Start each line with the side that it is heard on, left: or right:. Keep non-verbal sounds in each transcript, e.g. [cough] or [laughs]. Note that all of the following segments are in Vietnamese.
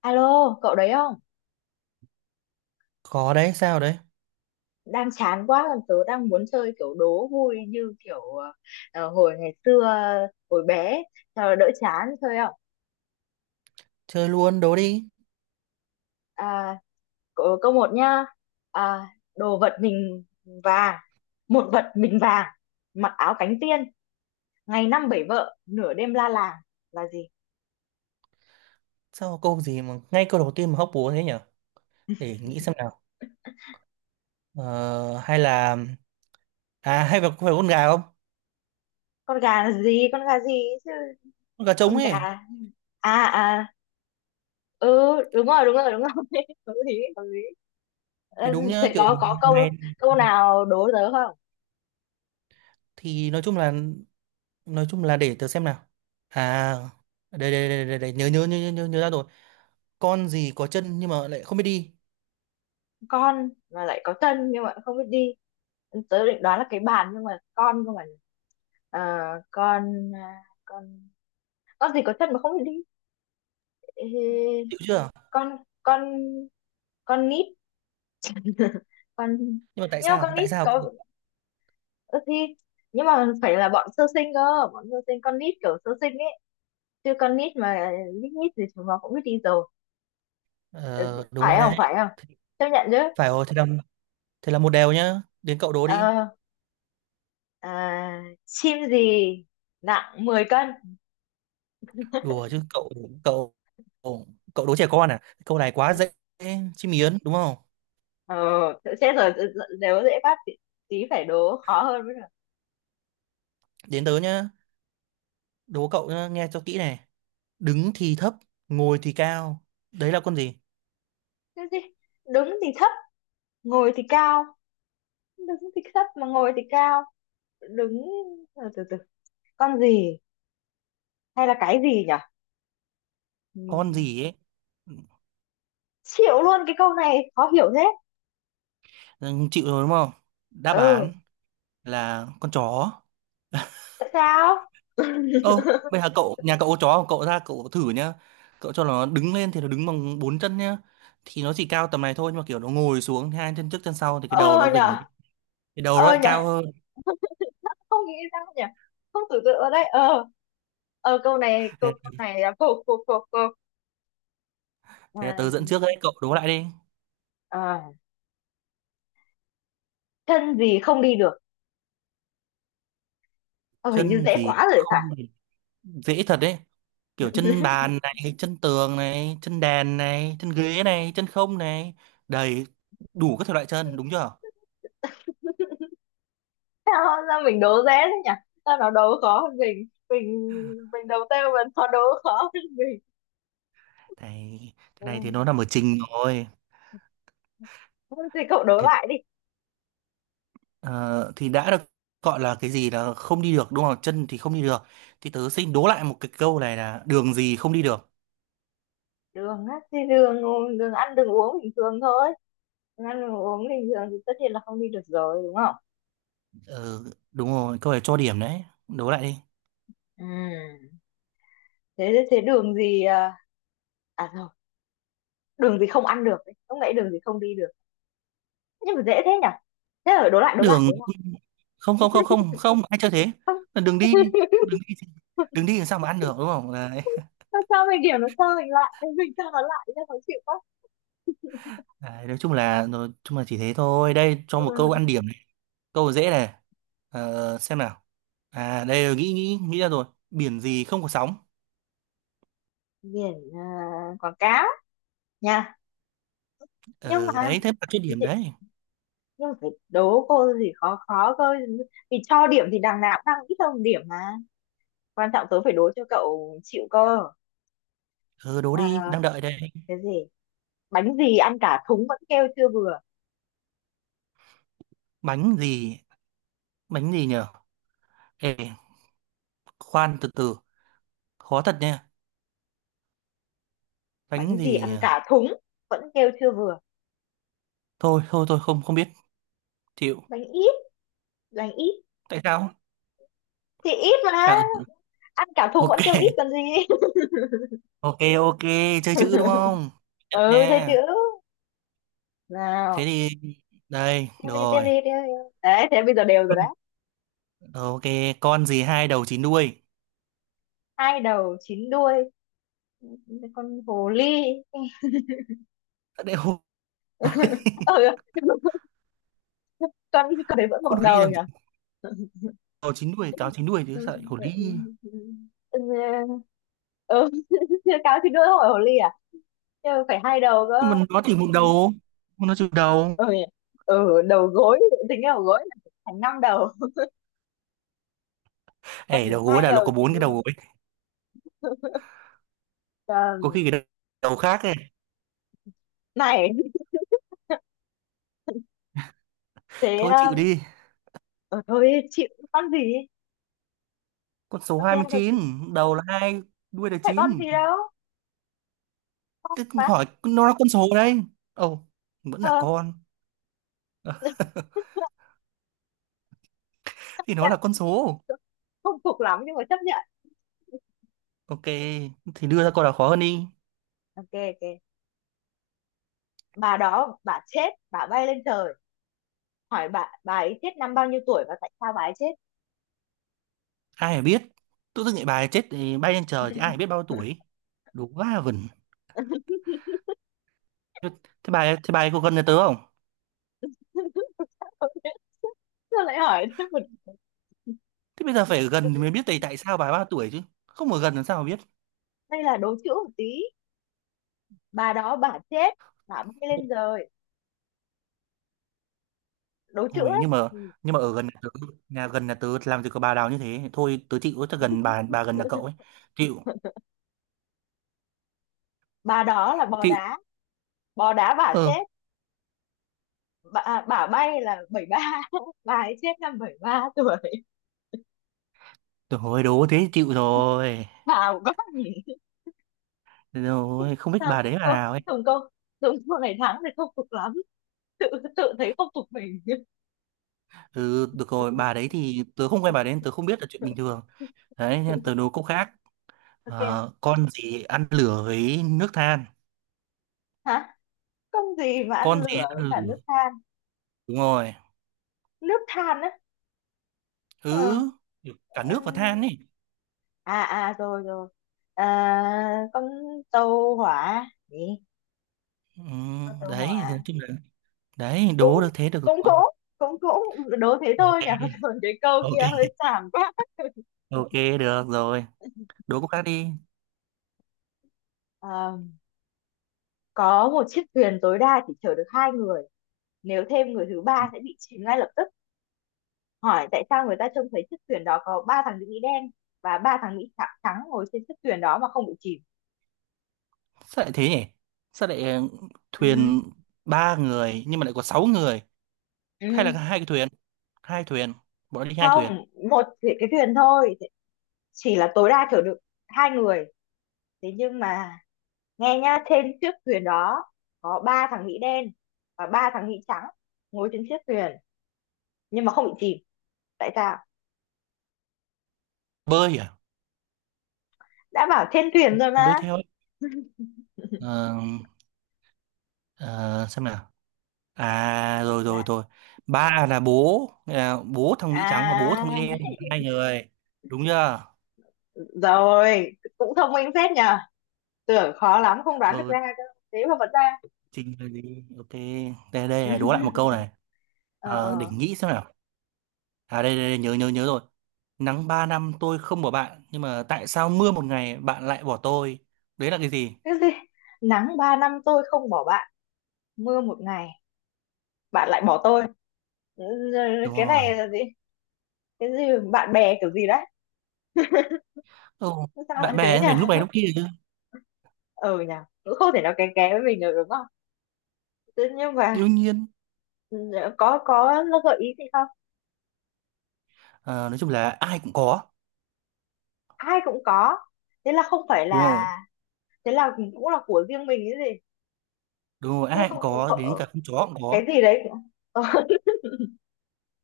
left: Alo, cậu đấy không?
right: Có đấy, sao đấy?
left: Đang chán quá, còn tớ đang muốn chơi kiểu đố vui như kiểu hồi ngày xưa, hồi bé, ấy, cho nó đỡ chán chơi không?
right: Chơi luôn, đố đi.
left: À, câu một nhá. À, Đồ vật mình vàng, một vật mình vàng, mặc áo cánh tiên, ngày năm bảy vợ, nửa đêm la làng là gì?
right: Sao câu gì mà ngay câu đầu tiên mà hóc búa thế nhở? Để nghĩ xem nào. Ờ, hay là hay là có phải con gà không?
left: Con gà là gì? Con gà gì chứ?
right: Con gà trống
left: Con gà.
right: ấy
left: à à ừ, đúng rồi, đúng rồi, đúng rồi. [laughs] Hợp lý, hợp lý. Ờ,
right: thì đúng nhá,
left: Thế
right: kiểu
left: có câu
right: ngày
left: câu nào đố tớ không?
right: thì nói chung là để tớ xem nào. À đây đây đây đây, đây. Nhớ, nhớ nhớ nhớ nhớ nhớ ra rồi. Con gì có chân nhưng mà lại không biết đi.
left: Con mà lại có chân nhưng mà không biết đi. Tớ định đoán là cái bàn nhưng mà con cơ mà. Ờ, con à, con gì có chân mà không biết đi? Ê,
right: Hiểu chưa?
left: con con con nít. Con.
right: Nhưng mà tại
left: Nhưng mà
right: sao?
left: con
right: Tại
left: nít
right: sao?
left: có ơ thì nhưng mà phải là bọn sơ sinh cơ, bọn sơ sinh con nít kiểu sơ sinh ấy, chứ con nít mà lít nhít thì chúng nó cũng biết đi rồi. Ừ,
right: Ờ, đúng rồi
left: phải không, phải
right: đấy.
left: không? Chấp nhận chứ?
right: Phải rồi, thế là một đều nhá. Đến cậu đố đi.
left: ờ Chim gì nặng 10 cân?
right: Đùa chứ cậu cậu cậu đố trẻ con à? Câu này quá dễ, chim miến đúng không?
left: ờ Chết rồi. Ừ, ừ, nếu dễ phát thì tí phải đố khó hơn mới được.
right: Đến tớ nhá, đố cậu nhá, nghe cho kỹ này. Đứng thì thấp, ngồi thì cao, đấy là con gì?
left: Cái gì đứng thì thấp, ngồi thì cao? Đứng thì thấp mà ngồi thì cao. Đứng từ từ từ. Con gì, hay là cái gì nhỉ?
right: Con
left: Ừm,
right: gì ấy.
left: Chịu luôn, cái câu này khó hiểu thế.
right: Ừ, chịu rồi đúng không? Đáp
left: Ừ,
right: án là con chó.
left: tại sao? [laughs]
right: Ô, bây giờ cậu nhà cậu có chó không? Cậu ra cậu thử nhá, cậu cho nó đứng lên thì nó đứng bằng bốn chân nhá, thì nó chỉ cao tầm này thôi, nhưng mà kiểu nó ngồi xuống hai chân trước chân sau thì cái đầu nó
left: Ờ
right: vỉnh
left: nhở.
right: lên. Cái đầu nó
left: Ờ
right: lại
left: nhỉ,
right: cao hơn.
left: không nghĩ ra nhỉ. Không tưởng tượng ở đây ờ Câu này, câu
right: thế,
left: câu này là cô, cô, cô, cô. Ờ,
right: thế tớ dẫn trước đấy, cậu đố lại đi.
left: ờ, Chân gì không đi được? Ờ, Hình như
right: Chân
left: dễ
right: gì
left: quá rồi phải.
right: không thì dễ thật đấy, kiểu chân bàn này, chân tường này, chân đèn này, chân ghế này, chân không này, đầy đủ các thể loại chân đúng chưa.
left: [laughs] Sao mình đố dễ thế nhỉ? Sao nó đố khó hơn mình? Mình đầu tiên mà nó đố khó hơn mình.
right: Này cái
left: Ừ.
right: này thì nó nằm ở trình rồi.
left: Thôi thì cậu đố
right: thì,
left: lại đi.
right: ờ, thì đã được gọi là cái gì là không đi được đúng không, chân thì không đi được, thì tớ xin đố lại một cái câu này là đường gì không đi được.
left: Đường á? Thì đường, đường ăn đường uống bình thường thôi. Đường ăn đường uống bình thường thì tất nhiên là không đi được rồi, đúng không?
right: Ừ, đúng rồi, câu này cho điểm đấy, đố lại đi.
left: Ừ. Thế thế đường gì? Rồi, đường gì không ăn được ấy. Lúc nãy đường gì không đi được, nhưng mà dễ thế nhỉ. Thế là đố lại, đố lại, đố
right: Đường
left: lại.
right: không không không không không, ai chơi thế, là đường đi.
left: [laughs]
right: Đường đi, đường đi làm sao mà ăn được đúng không? Đấy.
left: Sao cho mình điểm nó cho mình lại? [laughs] Mình cho nó lại cho khó chịu quá.
right: Đấy, nói chung là chỉ thế thôi. Đây cho một câu
left: Ừ.
right: ăn điểm này. Câu dễ này. Ờ, xem nào. À đây, nghĩ nghĩ nghĩ ra rồi. Biển gì không có sóng?
left: Biển à? Quảng cáo nha. nhưng
right: Ờ
left: mà
right: đấy thế mà chút điểm
left: chị-
right: đấy.
left: nhưng mà phải đố cô gì khó khó cơ. Vì cho điểm thì đằng nào cũng đang ít hơn điểm mà, quan trọng tớ phải đố cho cậu chịu cơ.
right: Ờ đố đi, đang
left: À,
right: đợi đây.
left: cái gì Bánh gì ăn cả thúng vẫn kêu chưa vừa?
right: Bánh gì? Bánh gì nhở? Ê, khoan từ từ. Khó thật nha.
left: Bánh
right: Bánh
left: gì
right: gì
left: ăn
right: nhở?
left: cả thúng vẫn kêu chưa vừa?
right: Thôi thôi thôi, không không biết. Chịu.
left: Bánh ít. Bánh ít.
right: Tại sao?
left: Thì ít mà,
right: À ừ.
left: ăn cả thùng
right: Ok.
left: vẫn kêu ít
right: [laughs]
left: còn gì. [laughs]
right: Ok ok, chơi chữ đúng không? Nhận
left: Ừ, thế chữ
right: nha. Thế
left: nào?
right: thì đây,
left: Tiếp
right: được
left: đi, tiếp
right: rồi.
left: đi, tiếp đi. Đấy, thế bây giờ đều rồi đấy.
right: Ờ, ok, con gì hai đầu chín đuôi?
left: Hai đầu chín đuôi. Con hồ ly.
right: Sao lại hổ?
left: [laughs] Ừ, con con đấy vẫn một
right: Con hổ đi
left: đầu
right: làm
left: nhỉ.
right: gì? Đầu chín đuôi, cáo chín đuôi chứ
left: Ừ,
right: sợ hổ đi.
left: ừ. [laughs] Cáo chín đuôi hỏi hồ ly à? Nhưng mà phải hai đầu
right: Nhưng mà
left: cơ.
right: nó chỉ một đầu, nó chịu đầu.
left: Ừ, nhỉ? Ừ, đầu gối. Tính cái đầu gối là thành năm đầu. Con
right: Ê,
left: phải
right: đầu gối
left: hai
right: là nó
left: đầu
right: có
left: thì
right: bốn cái đầu
left: đuôi.
right: gối.
left: Ờ,
right: Có khi cái đầu đầu khác ấy.
left: Này, thế
right: Thôi chịu đi,
left: ờ, thôi chịu. Con gì?
right: con số
left: Con gì,
right: hai mươi
left: hay con
right: chín
left: gì?
right: đầu là hai, đuôi là
left: Phải con
right: chín,
left: gì đâu, con
right: tức
left: mà.
right: hỏi nó là con số đấy. Ồ, vẫn là
left: ờ
right: con,
left: Chấp
right: thì nó là con
left: nhận.
right: số.
left: Không phục lắm nhưng mà chấp nhận.
right: Ok, thì đưa ra câu nào khó hơn đi.
left: Ok, ok. Bà đó bà chết, bà bay lên trời, hỏi bà ấy chết năm bao nhiêu tuổi và tại sao bà ấy chết?
right: Ai mà biết, tự dưng lại bài chết thì bay lên trời thì ai mà biết bao tuổi, đúng quá vẩn. Thế thế bà ấy có gần nhà tớ không?
left: [laughs] Tôi lại hỏi thêm một.
right: Thế bây giờ phải ở gần thì mới biết tại tại sao bà ấy bao tuổi chứ. Không ở gần làm sao mà biết.
left: Đây là đố chữ một tí, bà đó bà chết, bà bay lên trời, đố chữ
right: Thôi
left: ấy.
right: nhưng mà
left: Ừ.
right: nhưng mà ở gần nhà tớ, nhà gần nhà tớ làm gì có bà nào như thế. Thôi tớ chịu, tớ gần bà gần nhà cậu
left: [laughs]
right: ấy. Chịu,
left: Bà đó là bò
right: chịu.
left: đá. Bò đá bà
right: Ừ.
left: chết. Bà bay là bảy ba. [laughs] Bà ấy chết năm 73 tuổi.
right: Thôi đố thế thì chịu rồi.
left: Bà quá nhỉ.
right: Rồi không biết
left: Thằng,
right: bà đấy bà
left: cô,
right: nào ấy.
left: Tùng cô, đúng cô ngày tháng thì không phục lắm. Tự, tự thấy không phục mình.
right: Ừ được rồi, bà đấy
left: [laughs]
right: thì tớ không quen bà đấy, tớ không biết là chuyện bình thường. Đấy, nên tớ đố câu khác.
left: Ok.
right: Ờ, con gì ăn lửa với nước than?
left: Hả? Công gì mà ăn
right: Con gì
left: lửa với
right: ăn
left: cả
right: lửa?
left: nước than?
right: Đúng rồi.
left: Nước than á? Ờ.
right: Ừ, cả nước và than
left: ừm,
right: ấy.
left: À, à, rồi, rồi. Con tàu hỏa. Gì?
right: Ừ,
left: Con tàu hỏa.
right: đấy thì nói chung là đấy,
left: Cũng,
right: đố được thế được
left: cũng,
right: rồi.
left: cũng, cũng. Đố thế thôi
right: Ok
left: nhỉ? [laughs] Còn cái câu kia
right: ok
left: hơi xàm quá.
right: ok, được rồi, đố cô khác đi.
left: Ờ, có một chiếc thuyền tối đa chỉ chở được hai người. Nếu thêm người thứ
right: Ừ,
left: ba sẽ bị chìm ngay lập tức. Hỏi tại sao người ta trông thấy chiếc thuyền đó có ba thằng nữ Mỹ đen và ba thằng Mỹ trắng ngồi trên chiếc thuyền đó mà không bị chìm?
right: sao lại thế nhỉ? Sao lại
left: Ừ,
right: thuyền ba người nhưng mà lại có sáu người, hay là
left: ừ.
right: hai cái thuyền, hai thuyền, bọn nó đi hai thuyền,
left: Không, một cái thuyền thôi, chỉ là tối đa chở được hai người. Thế nhưng mà nghe nhá, trên chiếc thuyền đó có ba thằng Mỹ đen và ba thằng Mỹ trắng ngồi trên chiếc thuyền nhưng mà không bị chìm. Tại sao?
right: bơi à?
left: Đã bảo trên thuyền rồi
right: Nó
left: mà.
right: bơi theo ấy. Ờ, ờ, xem nào. À rồi
left: mà
right: rồi rồi, ba là bố, là bố thằng Mỹ trắng và bố thằng Mỹ
left: à
right: đen, hai người, đúng chưa?
left: Rồi. Cũng thông minh phết nhờ. Tưởng khó lắm không đoán được
right: Ừ.
left: ra cơ, thế mà vẫn ra.
right: Trình bày đi. Ok. Đây đây
left: [laughs]
right: này, đố lại một câu này.
left: ờ
right: Ờ, để
left: ờ
right: nghĩ xem nào. À đây, đây đây nhớ nhớ nhớ rồi. Nắng 3 năm tôi không bỏ bạn, nhưng mà tại sao mưa một ngày bạn lại bỏ tôi? Đấy là cái gì?
left: cái gì? Nắng 3 năm tôi không bỏ bạn, mưa 1 ngày bạn lại bỏ tôi. Ừ,
right: Đúng
left: cái
right: rồi.
left: này là gì? Cái gì? Bạn bè kiểu gì đấy?
right: Ồ,
left: Sao
right: bạn
left: lại thế
right: bè
left: nhỉ?
right: phải lúc này lúc
left: [laughs]
right: kia chứ.
left: Ừ nhỉ, cũng không thể nào kén kén với mình được, đúng không? Thế nhưng mà,
right: Đương nhiên.
left: ừ, có gợi ý gì không?
right: Ờ, nói chung là ai cũng có.
left: Ai cũng có? Thế là không phải
right: Đúng rồi.
left: là. Thế là cũng là của riêng mình cái gì?
right: Đúng rồi,
left: Chứ
right: ai cũng
left: không
right: có, đến
left: không-
right: cả con chó cũng
left: cái
right: có.
left: gì đấy. [laughs]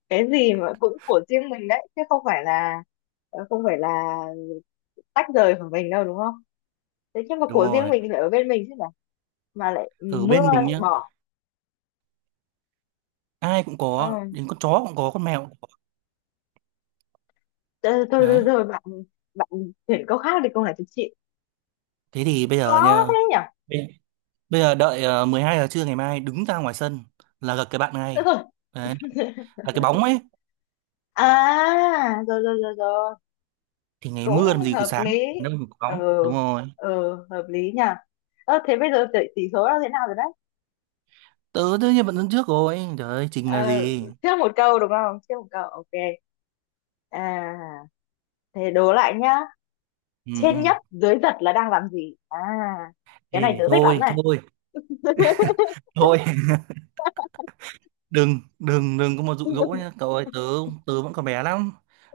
left: Cái gì mà cũng của riêng mình đấy, chứ không phải là, không phải là tách rời của mình đâu, đúng không? Thế nhưng mà
right: Đúng
left: của riêng
right: rồi.
left: mình lại ở bên mình chứ mà. Lại
right: Ở
left: mưa
right: bên
left: lại
right: mình nhá,
left: bỏ.
right: ai cũng có,
left: Ừ.
right: đến con chó cũng có, con mèo cũng có.
left: Thôi, thôi,
right: Đấy.
left: thôi, thôi bạn. bạn Chuyển câu khác đi, câu này tôi chịu.
right: Thế thì bây giờ
left: Khó
right: nha.
left: thế nhỉ.
right: Bây giờ đợi 12 giờ trưa ngày mai đứng ra ngoài sân là gặp cái bạn
left: Được
right: ngay.
left: rồi.
right: Đấy, là cái bóng ấy,
left: À rồi, rồi, rồi, rồi,
right: thì ngày
left: cũng
right: mưa làm gì có
left: hợp
right: sáng,
left: lý.
right: đâu mà có
left: Ừ,
right: bóng. Đúng rồi.
left: ừ, hợp lý nhỉ. Thế bây giờ tỷ số là thế nào rồi đấy?
right: Tớ tất nhiên vẫn đứng trước rồi. Trời ơi, Trình là
left: ờ,
right: gì?
left: Trước một câu đúng không? Trước một câu. Ok. à Thế đố lại nhá.
right: Ừ. Ừ.
left: Trên nhấp dưới giật là đang làm gì à? Cái này
right: Ê,
left: tớ thích lắm
right: thôi,
left: này.
right: thôi, thôi. [laughs] Đừng, đừng, đừng có mà dụ dỗ nhá. Cậu ơi, tớ vẫn còn bé lắm.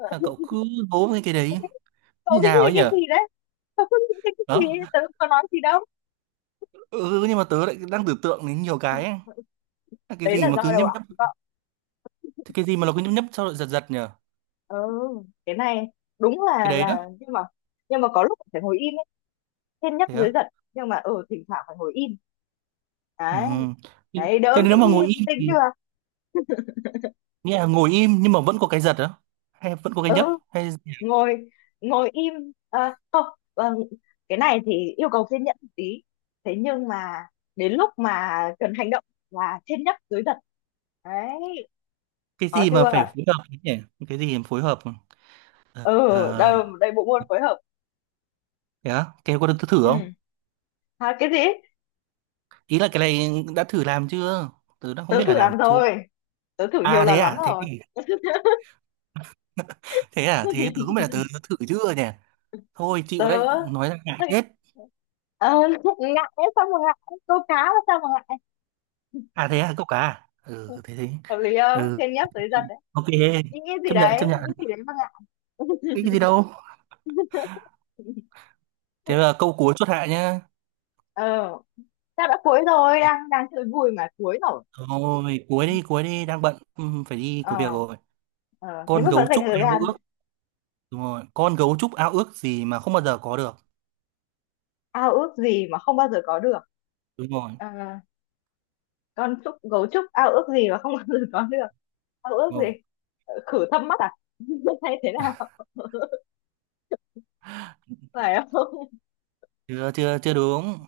right: Thế là cậu cứ hố với cái đấy.
left: [laughs] Cậu
right: Như
left: nghĩ
right: nào
left: về
right: ấy
left: cái
right: nhở?
left: gì đấy? Tớ không nghĩ đến cái gì,
right: Đó.
left: tớ không có nói gì đâu.
right: Ừ, ừ, nhưng mà tớ lại đang tưởng tượng đến nhiều cái ấy. Là cái
left: Đấy
right: gì
left: là
right: mà cứ
left: do đầu
right: nhấp
left: óc
right: nhấp,
left: của cậu.
right: cái gì mà nó cứ nhấp nhấp sau rồi giật giật nhở?
left: Ừ, cái này đúng
right: Cái
left: là
right: đấy đó.
left: nhưng mà, có lúc phải ngồi im ấy. Trên nhắc
right: Thế
left: dưới
right: á?
left: giật. Nhưng mà, ừ, thỉnh thoảng phải ngồi im
right: Ừ.
left: đấy,
right: Thế
left: đấy
right: thế
left: đỡ
right: nếu
left: nghĩ
right: mà ngồi
left: linh
right: im
left: tinh
right: thì
left: chưa.
right: nghĩa là ngồi im nhưng mà vẫn có cái giật á, hay vẫn có cái nhấp,
left: Ừ,
right: hay
left: ngồi ngồi im. Không ờ, cái này thì yêu cầu kiên nhẫn một tí. Thế nhưng mà đến lúc mà cần hành động là trên nhắc dưới giật đấy,
right: cái
left: có
right: gì mà phải
left: chưa?
right: phối hợp ấy nhỉ? Cái gì mà phối hợp? ờ
left: Ừ, đây
right: ờ,
left: đây, bộ môn phối hợp.
right: thế á, cái có được thử không?
left: Ừ. Cái gì?
right: Ý là cái này đã thử làm chưa, tớ đã không
left: Tớ
right: biết là
left: thử
right: làm
left: làm
right: chưa.
left: rồi, tớ thử nhiều
right: À thế
left: lần lắm
right: à, thế
left: rồi.
right: thì thế à, thế tớ không biết là tớ đã thử chưa nhỉ? Thôi chịu đấy,
left: tớ
right: nói ra ngại chết.
left: Ờ, [laughs] Ngại ấy, sao mà ngại? Câu cá mà sao mà ngại?
right: À thế à, cậu cả à? Ừ thế thế.
left: Hợp lý không?
right: Ừ,
left: Thiên nhấp tới giật đấy.
right: ok.
left: Ý nghĩ gì
right: Chấp nhận
left: đấy,
right: chấp
left: ý
right: nhận.
left: nghĩ gì đấy mà ngại? [laughs]
right: Cái gì đâu. Thế là câu cuối chốt hạ nhá.
left: ờ Sao đã cuối rồi? Đang đang chơi vui mà cuối rồi.
right: Thôi, cuối đi, đang bận, ừ, phải đi có việc
left: ờ
right: rồi.
left: ờ Thế
right: Con
left: mà vẫn
right: gấu
left: dành
right: trúc
left: thời
right: ao
left: gian.
right: ước, đúng rồi. Con gấu trúc ao ước gì mà không bao giờ có được.
left: Ao ước gì mà không bao giờ có được.
right: Đúng rồi,
left: Ờ, con trúc Gấu trúc ao ước gì mà không bao giờ có được? Ao ước
right: đúng
left: gì?
right: rồi.
left: Khử thâm mắt à? [laughs] Hay thế nào? [laughs] Phải không?
right: Chưa, chưa, chưa đúng.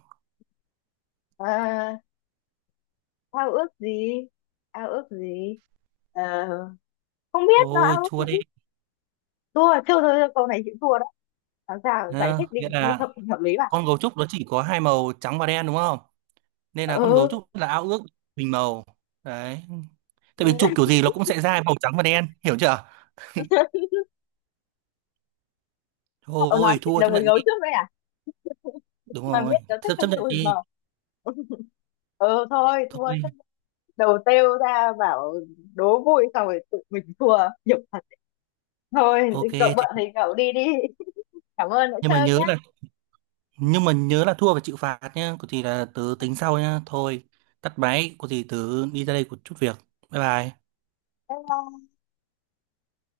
left: Ờ, Ao ước gì, ao ước gì? Ờ, Không biết nó
right: Ôi,
left: ao ước
right: chua
left: gì.
right: đi.
left: Thua, thua thôi, thôi, câu này chịu thua đó. Làm sao giải
right: Nhá,
left: thích
right: nghĩa
left: định nghĩa
right: là
left: hợp hợp lý mà.
right: con gấu trúc nó chỉ có hai màu trắng và đen đúng không? Nên là con gấu
left: Ừ.
right: trúc là ao ước bình màu. Đấy. Tại vì chụp kiểu
left: [laughs]
right: gì nó cũng sẽ ra màu trắng và đen, hiểu chưa?
left: Cậu nói
right: Thôi,
left: chuyện
right: thua
left: đồng
right: chấp
left: với
right: nhận
left: gấu
right: đi.
left: trước đây à?
right: Đúng
left: Mà
right: rồi,
left: biết nó thích
right: chấp
left: con
right: chấp nhận
left: chùi mà.
right: đi.
left: Ừ, thôi thua chắc.
right: Thôi,
left: Đầu têu ra bảo đố vui xong rồi tự mình thua, nhục thật. Thôi
right: ok.
left: cậu bận thì
right: Thì...
left: cậu đi đi. [laughs] Cảm ơn đã
right: Nhưng mà
left: chơi
right: nhớ
left: nhá.
right: là nhưng mà nhớ là thua phải chịu phạt nhá, có gì là tớ tính sau nhá, thôi tắt máy, có gì tớ đi ra đây có chút việc, bye bye.
left: Bye bye.